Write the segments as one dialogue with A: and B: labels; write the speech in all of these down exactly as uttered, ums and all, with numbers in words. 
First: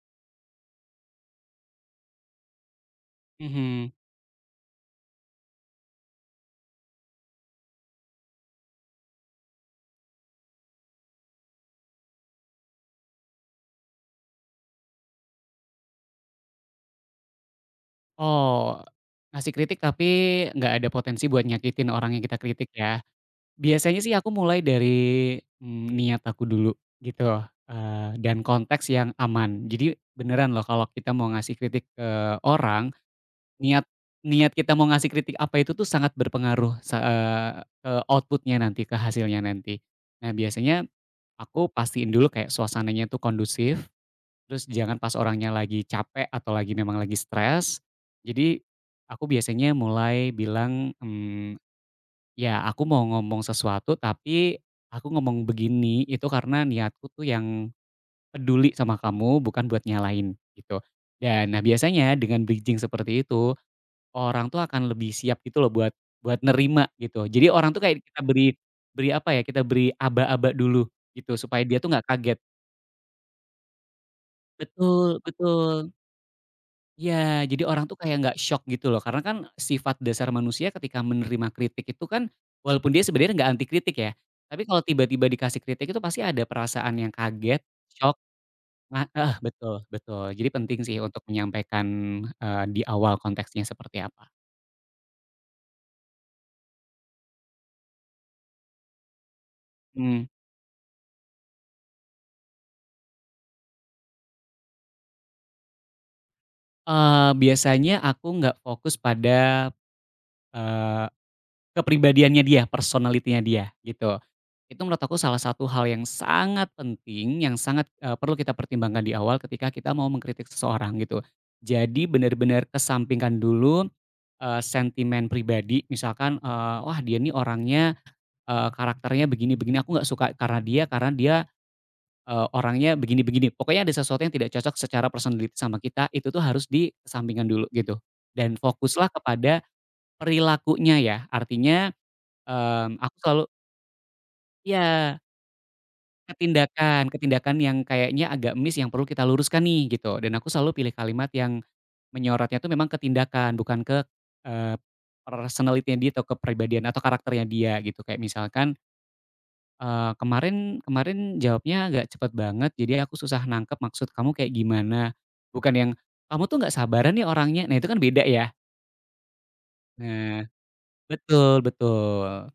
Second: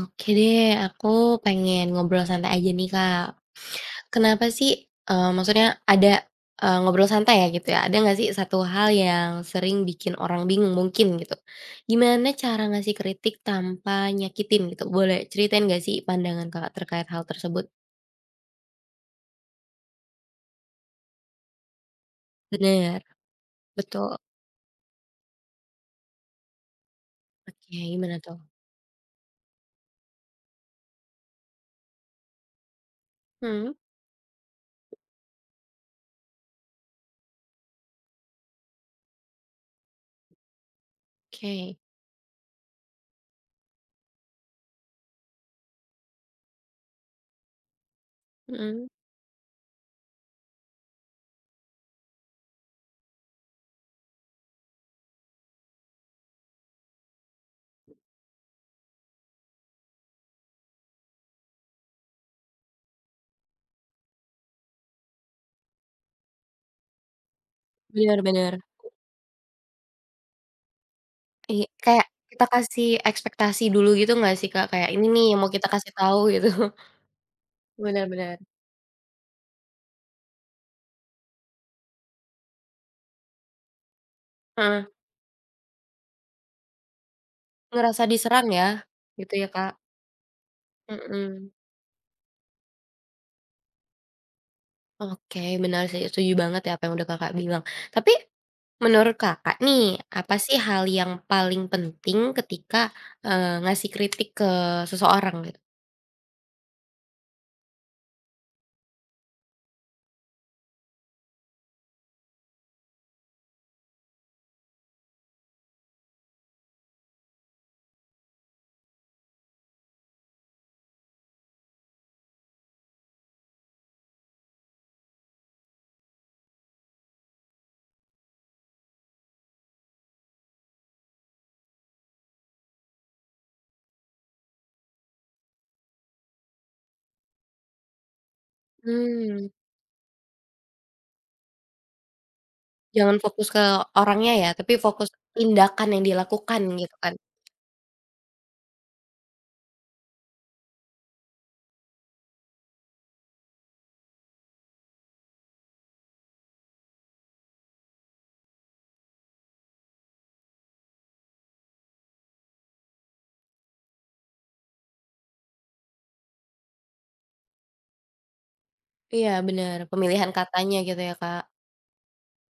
A: Oke deh, aku pengen ngobrol santai aja nih, Kak.
B: Mhm.
A: Kenapa sih, eee, maksudnya ada, eee, ngobrol santai ya gitu ya, ada nggak sih satu hal yang sering bikin orang bingung mungkin gitu? Gimana cara ngasih kritik tanpa nyakitin gitu? Boleh ceritain nggak sih pandangan Kakak terkait hal tersebut?
B: Oh, ngasih kritik tapi nggak ada potensi buat nyakitin orang yang kita kritik ya.
A: Bener,
B: Biasanya sih
A: betul.
B: aku mulai dari, mmm, niat aku dulu gitu,
A: Oke,
B: eee,
A: gimana tuh?
B: dan konteks yang aman. Jadi beneran loh kalau kita mau ngasih kritik ke orang,
A: Hmm,
B: niat niat kita mau ngasih kritik apa itu tuh sangat berpengaruh se eee, ke outputnya nanti, ke hasilnya nanti. Nah biasanya aku
A: oke.
B: pastiin dulu kayak suasananya tuh kondusif. Terus jangan pas orangnya lagi capek atau lagi memang lagi stres. Jadi
A: Mhm,
B: aku biasanya mulai bilang, mmm, "Ya aku mau ngomong sesuatu tapi aku ngomong begini itu karena niatku tuh yang peduli sama kamu bukan buat nyalain gitu. Dan nah biasanya dengan bridging seperti itu, orang tuh akan lebih siap gitu loh buat buat nerima gitu. Jadi orang tuh kayak kita beri
A: benar-benar.
B: beri apa ya, kita beri aba-aba dulu gitu supaya
A: Iya,
B: dia tuh nggak
A: kayak
B: kaget.
A: kita kasih ekspektasi dulu gitu nggak sih, Kak? Kayak ini
B: Betul
A: nih yang mau kita kasih
B: betul.
A: tahu gitu.
B: Iya, jadi orang tuh kayak nggak
A: Benar-benar.
B: shock gitu loh, karena kan sifat dasar manusia ketika menerima kritik itu kan, walaupun dia sebenarnya nggak anti kritik ya, tapi kalau
A: Heeh,
B: tiba-tiba dikasih kritik itu pasti ada perasaan yang kaget,
A: ngerasa
B: shock,
A: diserang ya,
B: nga heeh,
A: gitu ya, Kak?
B: betul betul. Jadi penting sih untuk
A: Mhm,
B: menyampaikan, eee, di awal konteksnya seperti apa.
A: oke benar sih, setuju banget ya apa yang udah Kakak bilang. Tapi menurut Kakak nih,
B: Mmm,
A: apa sih hal yang paling penting ketika, eee, ngasih kritik ke seseorang gitu?
B: eee, biasanya aku nggak fokus pada, eee, kepribadiannya dia, personalitinya dia, gitu. Itu menurut aku salah satu hal yang sangat penting, yang sangat, eee, perlu kita pertimbangkan di awal ketika kita mau mengkritik seseorang gitu. Jadi benar-benar kesampingkan dulu, eee, sentimen pribadi misalkan, eee, "Wah dia nih orangnya, eee, karakternya begini-begini, aku nggak suka karena dia karena dia, eee, orangnya begini-begini." Pokoknya ada sesuatu yang tidak cocok secara personality sama kita, itu tuh harus dikesampingkan dulu gitu. Dan fokuslah
A: Mmm,
B: kepada perilakunya ya, artinya, mmm,
A: jangan
B: aku selalu
A: fokus ke orangnya ya, tapi fokus
B: ya.
A: tindakan yang
B: Ke
A: dilakukan gitu
B: tindakan
A: kan?
B: ke tindakan yang kayaknya agak miss yang perlu kita luruskan nih gitu dan aku selalu pilih kalimat yang menyorotnya tuh memang ke tindakan bukan ke, eee, personality-nya dia atau kepribadian atau karakternya dia gitu kayak misalkan, eee, "Kemarin kemarin jawabnya agak cepet banget jadi aku susah nangkep maksud kamu kayak gimana." Bukan yang, "Kamu tuh nggak sabaran nih orangnya." Nah itu kan beda ya.
A: Iya benar, pemilihan
B: Nah
A: katanya gitu ya, Kak?
B: betul betul.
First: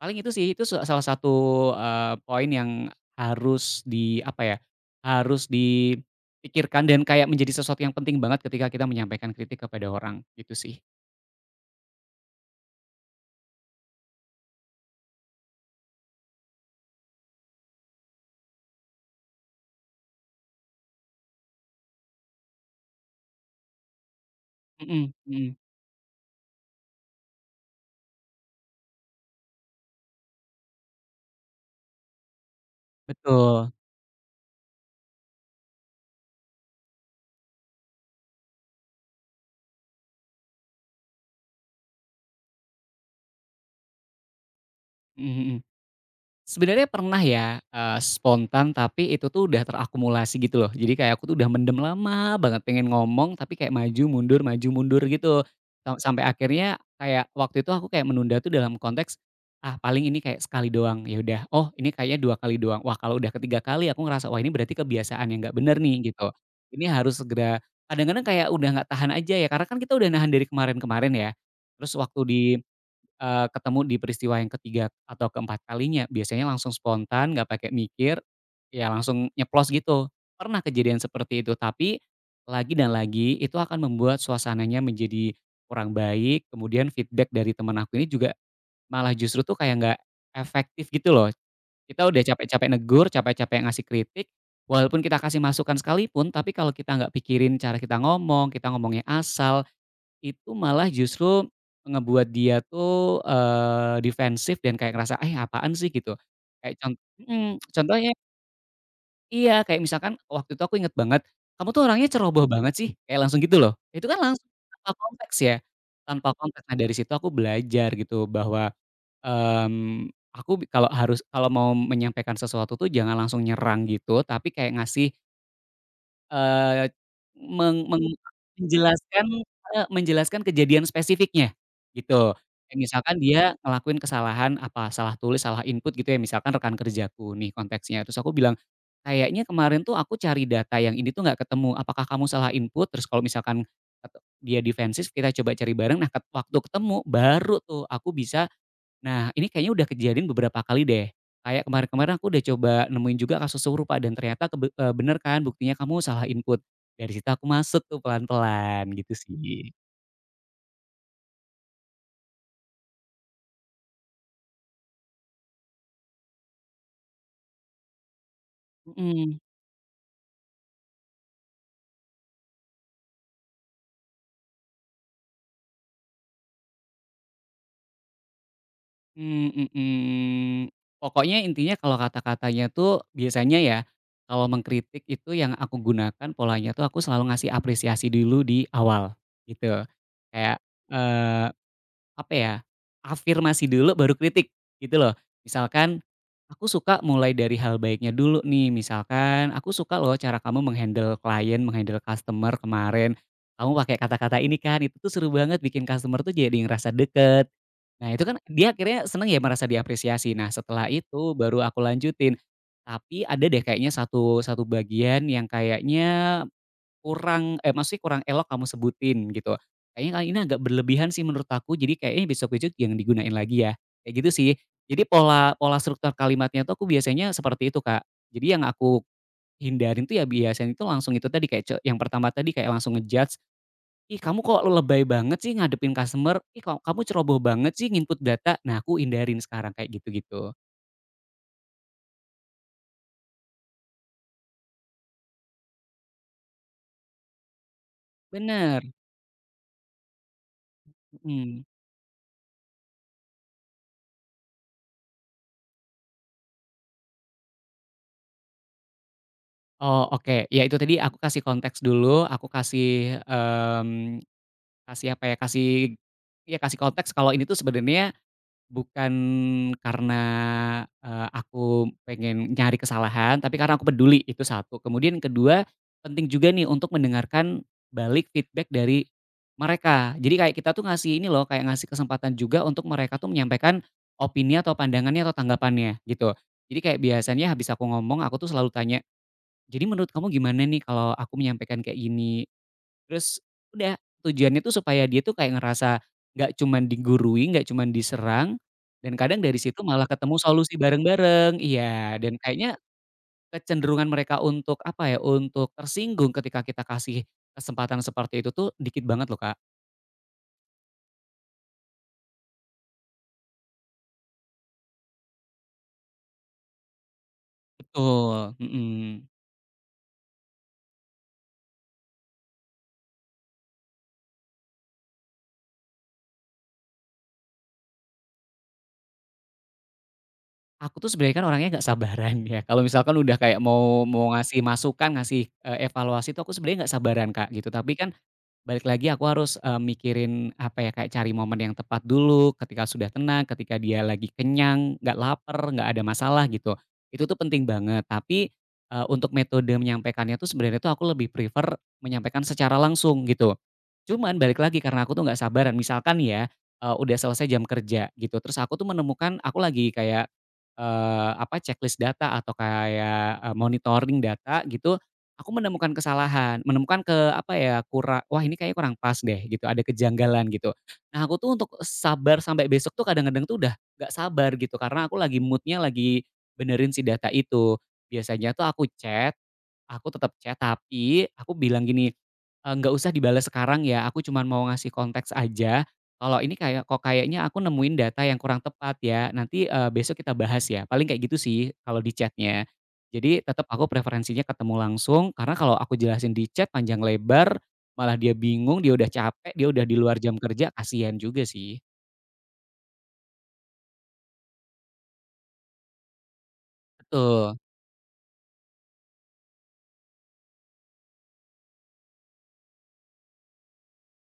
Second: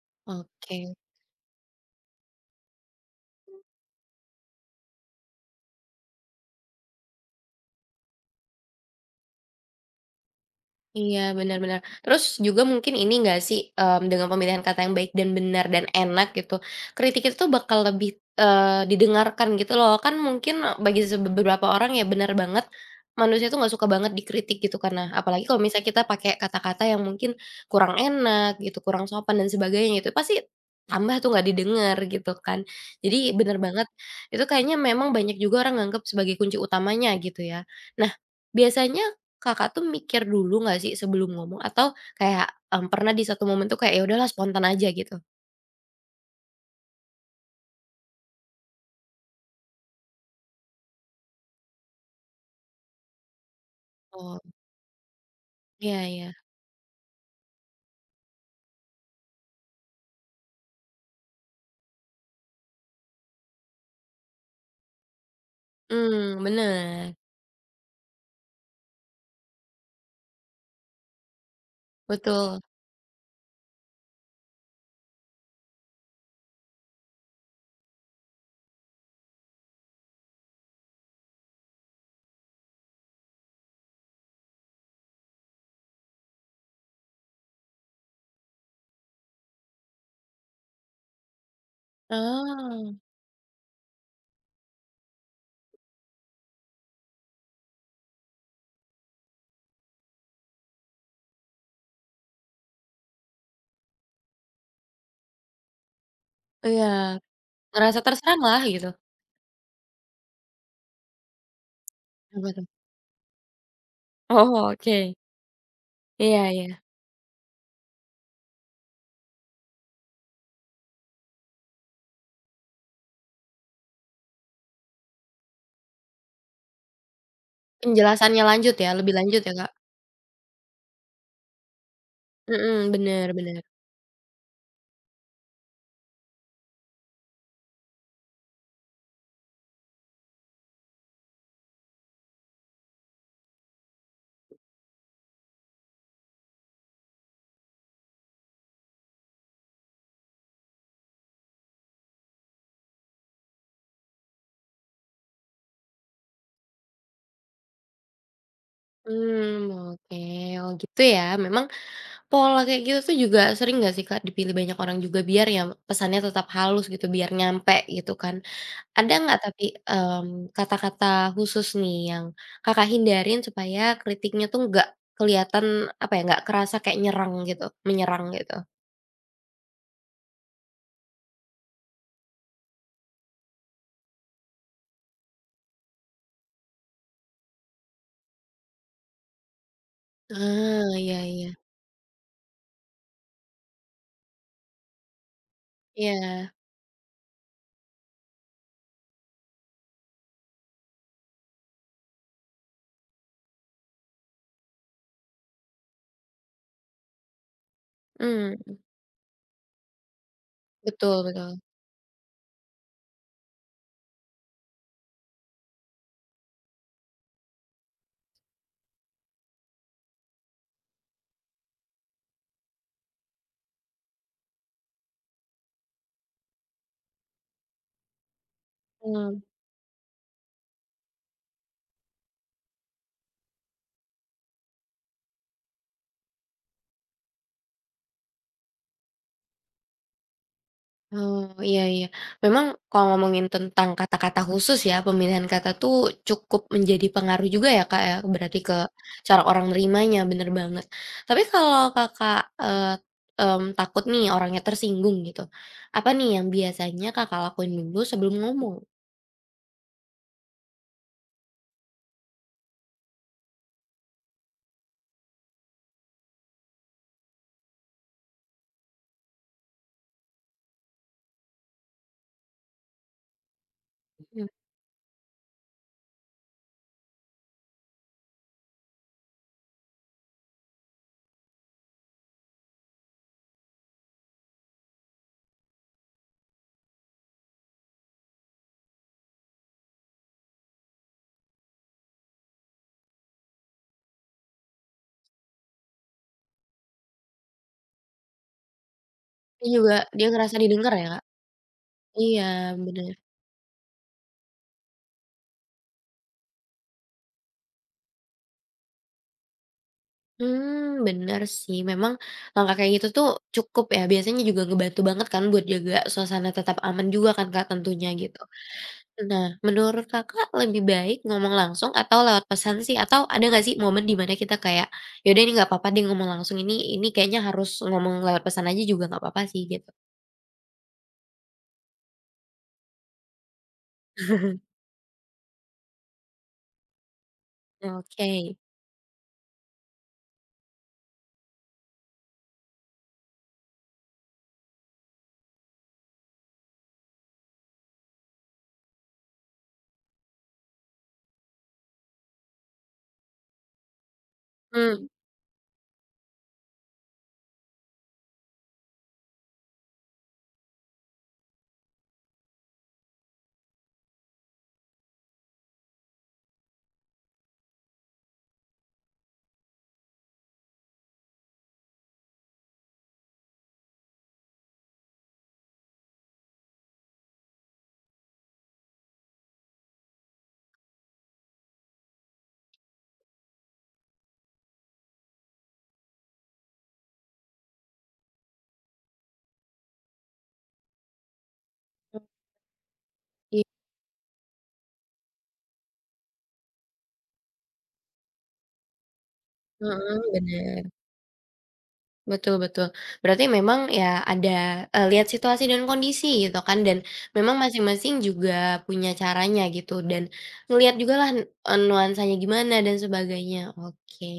B: Paling itu sih, itu sa
A: Oke.
B: salah satu, eee, poin yang harus di apa ya, harus dipikirkan dan kayak menjadi sesuatu yang penting banget ketika kita menyampaikan kritik kepada orang, gitu sih.
A: Iya, benar-benar. Terus juga mungkin ini nggak sih, mmm, dengan pemilihan kata yang baik dan benar dan enak gitu, kritik itu tuh bakal lebih, eee, didengarkan gitu loh. Kan mungkin bagi se beberapa orang ya benar banget, manusia tuh nggak suka banget dikritik gitu
B: Mhm
A: karena apalagi
B: mhm,
A: kalau misalnya kita pakai kata-kata yang mungkin kurang enak gitu, kurang sopan dan sebagainya itu pasti tambah tuh nggak didengar gitu kan. Jadi benar
B: betul,
A: banget, itu kayaknya memang banyak juga orang nganggep sebagai kunci utamanya gitu ya. Nah, biasanya Kakak tuh mikir dulu nggak sih sebelum ngomong atau kayak, mmm, pernah di satu momen tuh kayak ya udahlah spontan aja gitu?
B: mhm mhm. Sebenarnya pernah ya, eee, spontan tapi itu tuh udah terakumulasi gitu loh. Jadi kayak aku tuh udah mendem lama banget pengen ngomong tapi kayak maju
A: Oh,
B: mundur maju mundur gitu. Sa
A: iya
B: sampai
A: iya,
B: akhirnya kayak waktu itu aku kayak menunda tuh dalam konteks, ah paling ini kayak sekali doang, ya udah, oh ini kayaknya dua kali doang. Wah kalau udah ketiga kali aku ngerasa, wah ini berarti kebiasaan yang nggak bener nih gitu.
A: mmm,
B: Ini
A: bener,
B: harus segera, kadang-kadang kayak udah nggak tahan aja ya karena kan kita udah nahan dari kemarin-kemarin ya. Terus waktu di
A: betul.
B: Eee, Ketemu di peristiwa yang ketiga atau keempat kalinya, biasanya langsung spontan nggak pakai mikir, ya langsung nyeplos gitu. Pernah kejadian seperti itu, tapi lagi dan lagi itu akan membuat suasananya menjadi kurang baik, kemudian feedback dari teman aku ini juga malah justru tuh kayak nggak efektif gitu loh. Kita udah capek-capek
A: Oh,
B: negur, capek-capek ngasih kritik, walaupun kita kasih masukan sekalipun, tapi kalau kita nggak pikirin cara kita ngomong, kita ngomongnya asal, itu malah justru ngebuat dia tuh, eee, defensif dan kayak ngerasa, "Eh, apaan sih?" Gitu. Kayak
A: iya,
B: contoh hmm,
A: ngerasa
B: contohnya
A: terserang lah gitu.
B: iya, kayak misalkan waktu itu aku inget banget, "Kamu tuh orangnya ceroboh
A: Apa tuh?
B: banget sih," kayak langsung gitu loh. Itu kan langsung
A: Oh
B: tanpa
A: oke,
B: konteks ya, tanpa
A: iya
B: konteks.
A: iya,
B: Nah, dari situ aku belajar gitu bahwa, mmm, aku bi- kalau harus kalau mau menyampaikan sesuatu tuh jangan langsung nyerang gitu, tapi kayak ngasih Eee, meng meng
A: penjelasannya lanjut ya, lebih
B: menjelaskan
A: lanjut ya, Kak?
B: eee, menjelaskan kejadian spesifiknya, gitu. Kayak
A: Mhm,
B: misalkan
A: bener
B: dia
A: bener.
B: ngelakuin kesalahan, apa, salah tulis, salah input gitu ya, misalkan rekan kerjaku nih konteksnya, terus aku bilang, "Kayaknya kemarin tuh aku cari data yang ini tuh nggak ketemu, apakah kamu salah input?" Terus kalau misalkan, eee, dia defensif, kita coba cari bareng, nah ket waktu ketemu, baru tuh aku bisa. Nah, ini kayaknya udah kejadian beberapa kali deh. Kayak kemarin-kemarin aku udah coba nemuin juga kasus serupa dan ternyata kebe eee, bener kan buktinya kamu salah input. Dari situ aku masuk tuh pelan-pelan gitu
A: Mmm,
B: sih.
A: oke, oh gitu ya, memang pola kayak gitu tuh juga sering nggak sih, Kak, dipilih banyak orang juga biar ya pesannya tetap halus gitu, biar nyampe gitu kan? Ada nggak
B: Mhm,
A: tapi, mmm, kata-kata khusus nih yang Kakak hindarin supaya kritiknya tuh nggak kelihatan, apa ya, nggak kerasa kayak nyerang gitu, menyerang gitu?
B: mmm, mhm. Pokoknya intinya kalau kata-katanya tuh biasanya ya, kalau mengkritik itu yang aku gunakan polanya tuh aku selalu ngasih apresiasi dulu di awal, gitu. Kayak,
A: Ah, iya iya.
B: eh, apa ya, afirmasi dulu baru kritik, gitu loh. Misalkan,
A: Iya,
B: aku suka mulai dari hal baiknya dulu nih, misalkan, "Aku suka loh cara kamu menghandle klien, menghandle customer kemarin, kamu pakai kata-kata ini kan, itu tuh seru banget bikin customer tuh jadi ngerasa deket." Nah itu kan dia
A: Hmm
B: akhirnya seneng ya merasa diapresiasi. Nah setelah
A: betul
B: itu
A: betul.
B: baru aku lanjutin. Tapi ada deh kayaknya satu satu bagian yang kayaknya kurang eh, maksudnya kurang elok kamu sebutin gitu. Kayaknya kali ini agak berlebihan sih menurut aku, jadi kayaknya besok-besok yang digunain lagi ya, kayak gitu sih. Jadi pola pola struktur kalimatnya tuh aku biasanya seperti itu, Kak. Jadi yang aku
A: Mmm.
B: hindarin tuh ya biasanya itu langsung itu tadi kayak ce yang pertama tadi kayak langsung nge. "Ih kamu kok lebay banget sih ngadepin customer, ih kok kamu ceroboh banget sih nginput data." Nah aku hindarin sekarang kayak gitu-gitu.
A: Oh, iya iya. Memang kalau ngomongin tentang kata-kata khusus ya, pemilihan kata tuh cukup menjadi pengaruh juga ya, Kak, ya, berarti ke
B: Bener,
A: cara orang nerimanya, bener banget. Tapi
B: mhm.
A: kalau Kakak, eee, mmm, takut nih orangnya tersinggung gitu, apa nih yang biasanya Kakak lakuin dulu sebelum ngomong?
B: Oh oke, ya itu tadi aku kasih konteks dulu, aku kasih, mmm kasih apa ya, kasih ya kasih konteks kalau ini tuh sebenarnya bukan karena, eee, aku pengen nyari kesalahan, tapi karena aku peduli, itu
A: Mhm.
B: satu. Kemudian kedua penting juga nih untuk mendengarkan balik feedback dari mereka. Jadi kayak kita tuh ngasih ini loh, kayak ngasih kesempatan juga untuk mereka tuh menyampaikan opini atau pandangannya atau tanggapannya, gitu. Jadi kayak biasanya habis aku ngomong, aku tuh selalu tanya, "Jadi menurut kamu gimana nih kalau aku menyampaikan kayak gini?" Terus udah, tujuannya tuh supaya dia tuh kayak ngerasa nggak cuman digurui, nggak cuman diserang, dan kadang dari
A: Ini
B: situ
A: juga
B: malah
A: dia
B: ketemu
A: ngerasa
B: solusi
A: didengar ya, Kak?
B: bareng-bareng. Iya, dan
A: Iya,
B: kayaknya
A: bener.
B: kecenderungan mereka untuk apa ya, untuk tersinggung ketika kita kasih kesempatan seperti itu tuh dikit banget loh, Kak.
A: Hmm bener sih, memang langkah kayak gitu tuh cukup ya, biasanya juga ngebantu banget kan buat jaga suasana tetap aman juga kan, Kak, tentunya gitu.
B: Betul, mhm.
A: Nah, menurut Kakak lebih baik ngomong langsung atau lewat pesan sih? Atau ada nggak sih momen di mana kita kayak, yaudah ini nggak apa-apa deh ngomong langsung, ini ini kayaknya harus ngomong lewat pesan aja juga nggak apa-apa sih, gitu?
B: Aku tuh sebenarnya kan orangnya nggak sabaran ya, kalau misalkan udah kayak mau mau ngasih masukan, ngasih, eee, evaluasi tuh aku sebenarnya nggak sabaran, Kak, gitu. Tapi kan
A: Oke.
B: balik lagi aku harus, eee, mikirin apa ya, kayak cari momen yang tepat dulu, ketika sudah tenang, ketika dia lagi kenyang, nggak lapar nggak ada masalah gitu. Itu tuh penting banget, tapi, eee, untuk metode menyampaikannya tuh sebenarnya tuh aku lebih prefer menyampaikan secara langsung gitu. Cuman balik lagi karena
A: Hmm.
B: aku tuh nggak sabaran, misalkan ya, eee, udah selesai jam kerja gitu, terus aku tuh menemukan aku lagi kayak, eee, apa, checklist data atau kayak, eee, monitoring data gitu. Aku menemukan kesalahan, menemukan ke apa ya, kurang, wah ini kayaknya kurang pas deh gitu, ada kejanggalan gitu. Nah aku tuh untuk sabar sampai besok tuh kadang-kadang tuh udah nggak sabar gitu, karena aku lagi moodnya lagi benerin si data itu. Biasanya tuh aku chat. Aku tetap chat, tapi aku bilang gini, eee, "Nggak usah dibalas sekarang ya, aku cuman mau ngasih konteks aja, kalau ini kayak kok kayaknya aku nemuin data yang kurang tepat ya, nanti, eee, besok kita bahas ya." Paling kayak gitu sih kalau di chatnya. Jadi
A: Iya,
B: tetap aku preferensinya ketemu langsung, karena kalau aku jelasin di chat panjang lebar, malah dia bingung, dia udah capek, dia udah di luar
A: mhm,
B: jam kerja,
A: bener.
B: kasihan juga sih.
A: Betul betul. Berarti memang ya ada, eee, lihat situasi dan kondisi gitu kan dan memang
B: Betul,
A: masing-masing juga punya caranya gitu dan ngelihat jugalah, eee, nuansanya gimana dan sebagainya, oke.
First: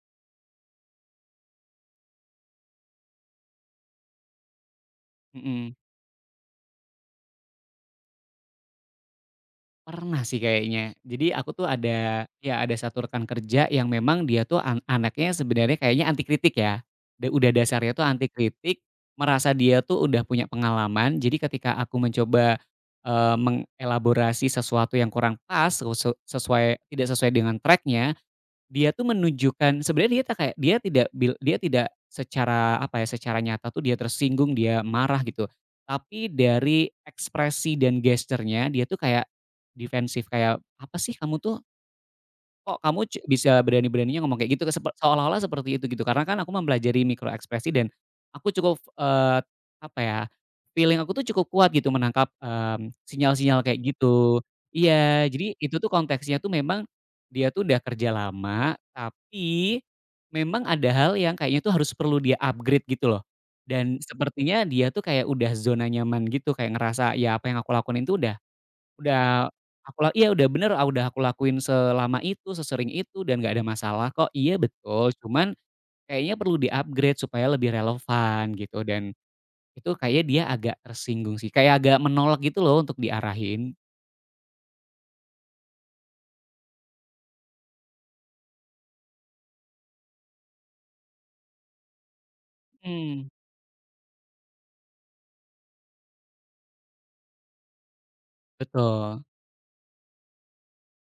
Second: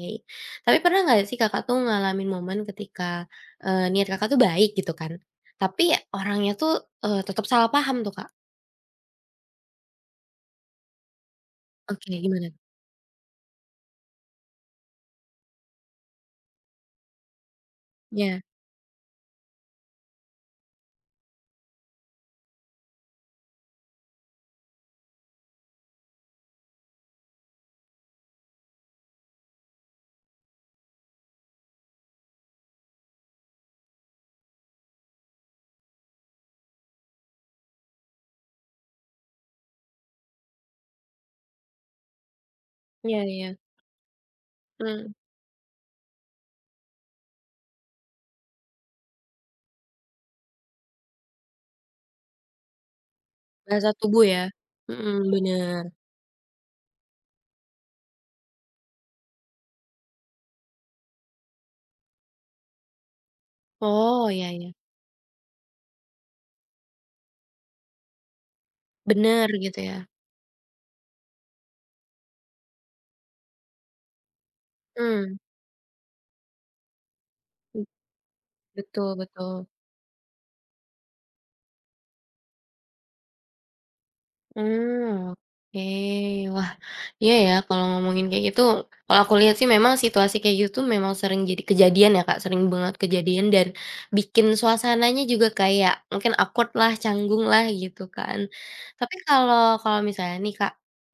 A: Tapi pernah nggak sih Kakak tuh ngalamin momen ketika, eee, niat Kakak tuh baik gitu kan,
B: mhm.
A: tapi orangnya tuh, eee, tetap salah paham tuh Kak?
B: Pernah sih kayaknya. Jadi aku tuh
A: Oke
B: ada
A: gimana?
B: ya ada satu rekan kerja yang memang dia tuh an anaknya sebenarnya kayaknya anti kritik ya. Da udah dasarnya tuh anti
A: Ya
B: kritik, merasa dia tuh udah punya pengalaman, jadi ketika aku mencoba, eee, mengelaborasi sesuatu yang kurang pas, sesu sesuai tidak sesuai dengan tracknya. Dia tuh menunjukkan sebenarnya dia tuh kayak dia tidak bil dia tidak secara apa ya, secara nyata tuh dia tersinggung, dia marah gitu. Tapi dari ekspresi dan gesturnya dia tuh kayak defensif, kayak, "Apa sih kamu tuh? Kok kamu ce
A: ya ya,
B: bisa berani-beraninya ngomong kayak gitu? Ke Sepe
A: mhm,
B: Seolah-olah seperti itu gitu, karena kan aku mempelajari mikro ekspresi dan aku cukup, eee, apa ya, feeling aku tuh cukup kuat gitu menangkap, mmm, sinyal-sinyal kayak
A: bahasa tubuh
B: gitu.
A: ya? Mhm,
B: Iya, jadi itu
A: bener.
B: tuh konteksnya tuh memang dia tuh udah kerja lama, tapi memang ada hal yang kayaknya tuh harus perlu dia upgrade gitu loh. Dan
A: Oh, ya
B: sepertinya
A: ya,
B: dia tuh kayak udah zona nyaman gitu, kayak ngerasa, "Ya apa yang aku lakuin itu udah
A: bener
B: Udah
A: gitu ya?
B: aku la iya udah bener, ah, udah aku lakuin selama itu, sesering itu, dan nggak ada masalah kok. Iya betul,
A: Mmm.
B: cuman kayaknya perlu di-upgrade supaya lebih relevan gitu dan
A: Betul betul.
B: itu kayaknya dia agak tersinggung sih, kayak agak menolak gitu loh untuk diarahin.
A: Mmm, oke. Wah, iya ya kalau ngomongin kayak gitu, kalau aku lihat sih memang situasi kayak gitu memang sering jadi kejadian ya, Kak, sering banget
B: Mhm,
A: kejadian dan bikin suasananya juga kayak mungkin awkward lah, canggung lah gitu kan. Tapi
B: betul,
A: kalau kalau misalnya nih, Kak,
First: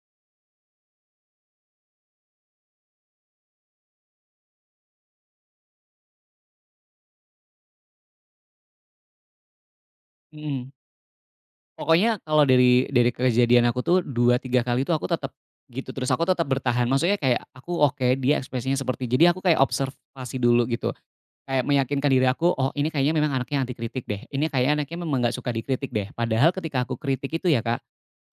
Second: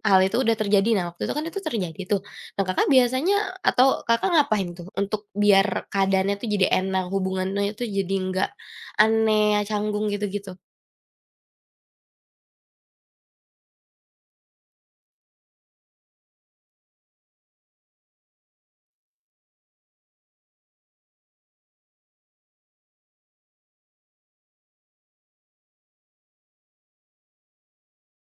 A: hal itu udah terjadi, nah waktu itu kan itu terjadi tuh. Nah, Kakak biasanya atau Kakak ngapain tuh untuk biar keadaannya tuh jadi enak, hubungannya tuh jadi nggak aneh, canggung gitu-gitu?
B: mhm. Pokoknya kalau dari dari kejadian aku tuh dua tiga kali tuh aku tetep gitu, terus aku tetap bertahan. Maksudnya kayak aku oke, dia ekspresinya seperti jadi aku kayak observasi dulu gitu. Kayak meyakinkan diri aku, "Oh ini kayaknya memang anaknya anti kritik deh, ini kayaknya anaknya memang nggak suka dikritik deh." Padahal ketika aku kritik itu ya Kak,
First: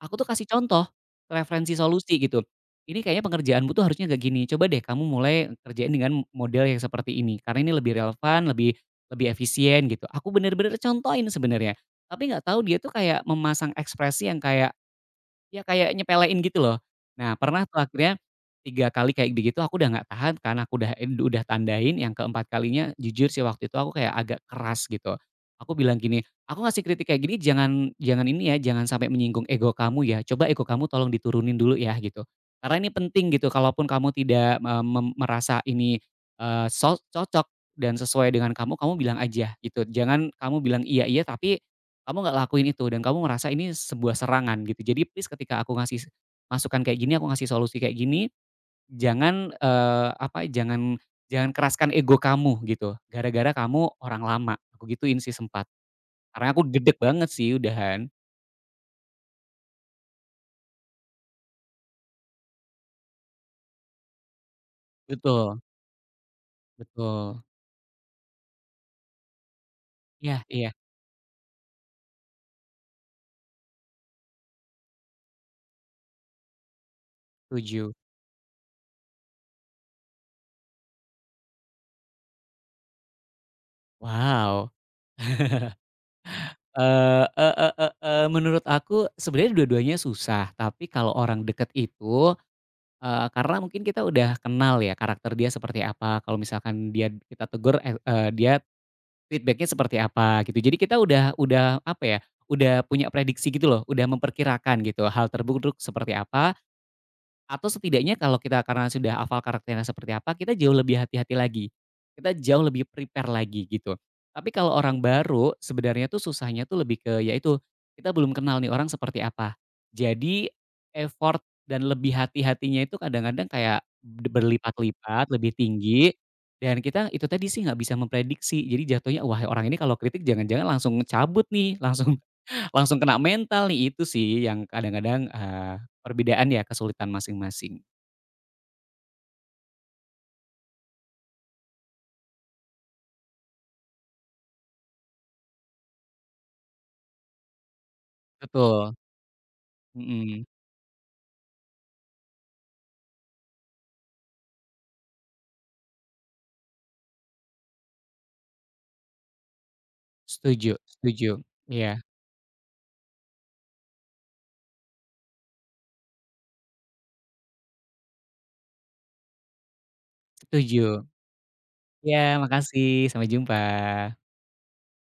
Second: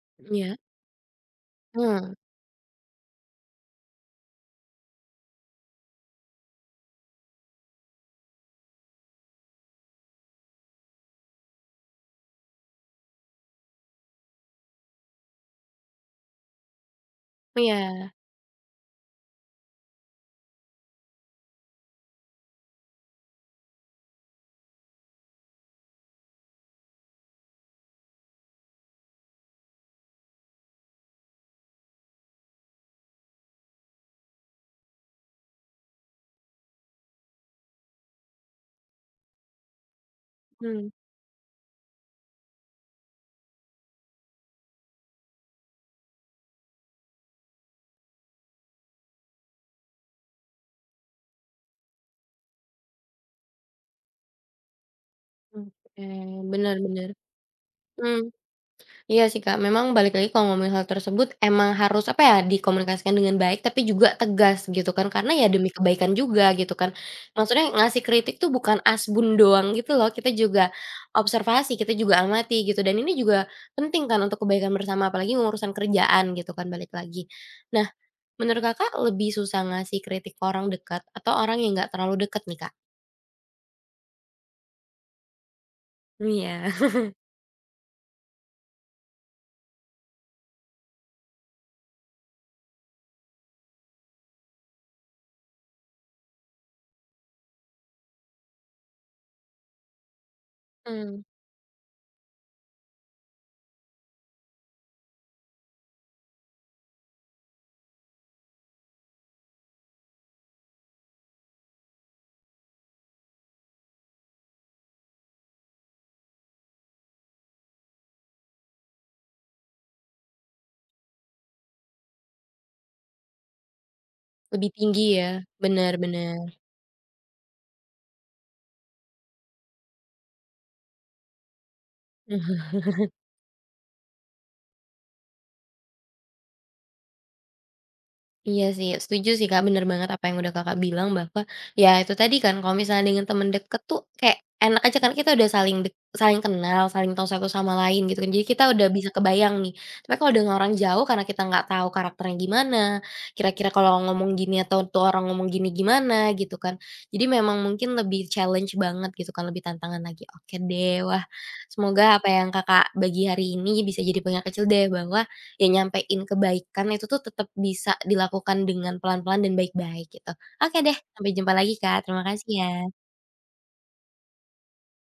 B: aku tuh kasih
A: Iya,
B: contoh, referensi
A: hmm,
B: solusi gitu. "Ini kayaknya pengerjaanmu tuh harusnya gak gini, coba deh kamu mulai kerjain dengan model yang seperti ini, karena ini lebih relevan, lebih lebih efisien." Gitu. Aku bener-bener contohin sebenarnya, tapi nggak tahu dia tuh kayak memasang ekspresi yang kayak iya, kayak nyepelein gitu loh. Nah, pernah tuh
A: Iya,
B: akhirnya tiga kali kayak begitu aku udah nggak tahan kan, aku udah udah tandain, yang keempat kalinya jujur sih waktu itu aku kayak agak keras gitu. Aku bilang gini, "Aku ngasih kritik kayak gini jangan jangan ini ya, jangan sampai menyinggung ego kamu ya, coba ego kamu tolong diturunin dulu ya," gitu. "Karena ini penting gitu, kalaupun kamu tidak me mem merasa ini, eee, so cocok dan sesuai dengan kamu, kamu bilang aja," gitu. "Jangan kamu bilang
A: mmm,
B: iya iya, tapi kamu nggak lakuin itu dan kamu merasa ini sebuah serangan gitu. Jadi please ketika aku ngasih masukan kayak gini, aku ngasih solusi kayak gini, jangan, eee, apa, jangan jangan keraskan ego kamu gitu, gara-gara kamu orang lama, aku gituin sih sempat.
A: oke,
B: Karena aku
A: bener
B: gede
A: bener.
B: banget sih udahan.
A: Mmm, iya sih, Kak, memang balik lagi kalau ngomongin hal tersebut emang harus, apa ya, dikomunikasikan dengan baik tapi juga tegas gitu kan, karena ya
B: Betul
A: demi kebaikan juga gitu kan.
B: betul.
A: Maksudnya ngasih kritik tuh bukan asbun doang gitu loh, kita
B: Iya iya,
A: juga observasi, kita juga amati gitu dan ini juga penting kan untuk kebaikan bersama, apalagi urusan kerjaan gitu kan, balik lagi. Nah,
B: setuju.
A: menurut Kakak lebih susah ngasih kritik ke orang dekat atau orang yang nggak terlalu dekat nih, Kak?
B: Wow,
A: Iya.
B: eee, e e e eee, menurut aku sebenarnya dua-duanya susah, tapi kalau orang deket itu Eee, karena mungkin kita udah kenal ya karakter dia seperti apa, kalau misalkan dia kita tegur, eh, eee, dia feedbacknya seperti apa gitu. Jadi kita
A: Mmm.
B: udah udah apa ya, udah punya prediksi gitu loh, udah memperkirakan gitu hal terburuk seperti apa atau setidaknya kalau kita karena sudah hafal karakternya seperti apa, kita jauh lebih hati-hati lagi. Kita jauh lebih prepare lagi gitu. Tapi kalau orang baru sebenarnya tuh susahnya tuh lebih ke yaitu kita belum kenal nih orang seperti apa. Jadi effort dan lebih hati-hatinya itu kadang-kadang kayak be
A: Lebih tinggi ya,
B: berlipat-lipat, lebih
A: benar
B: tinggi
A: bener.
B: dan kita itu tadi sih nggak bisa memprediksi. Jadi jatuhnya, "Wah orang ini kalau kritik jangan-jangan langsung cabut nih, langsung" Langsung kena mental nih, itu sih yang kadang-kadang, eee, perbedaan ya kesulitan masing-masing.
A: Iya sih, setuju sih Kak, bener banget apa yang udah Kakak bilang bahwa, ya itu tadi kan kalau misalnya dengan temen deket tuh kayak enak aja kan kita udah saling dek saling kenal, saling tahu satu sama lain gitu kan, jadi kita udah
B: Betul,
A: bisa kebayang nih. Tapi kalau
B: mhm.
A: dengan orang jauh karena kita nggak tahu karakternya gimana, kira-kira kalau ngomong gini atau tuh orang ngomong gini gimana gitu kan. Jadi memang mungkin lebih challenge banget gitu kan, lebih tantangan lagi. Oke
B: Setuju
A: deh, wah
B: setuju. Iya,
A: semoga apa yang Kakak bagi hari ini bisa jadi pengingat kecil deh bahwa ya nyampein kebaikan itu tuh tetap bisa dilakukan dengan pelan-pelan dan baik-baik gitu. Oke deh,
B: setuju.
A: sampai jumpa lagi Kak,
B: Iya,
A: terima kasih
B: makasih,
A: ya.
B: sampai jumpa.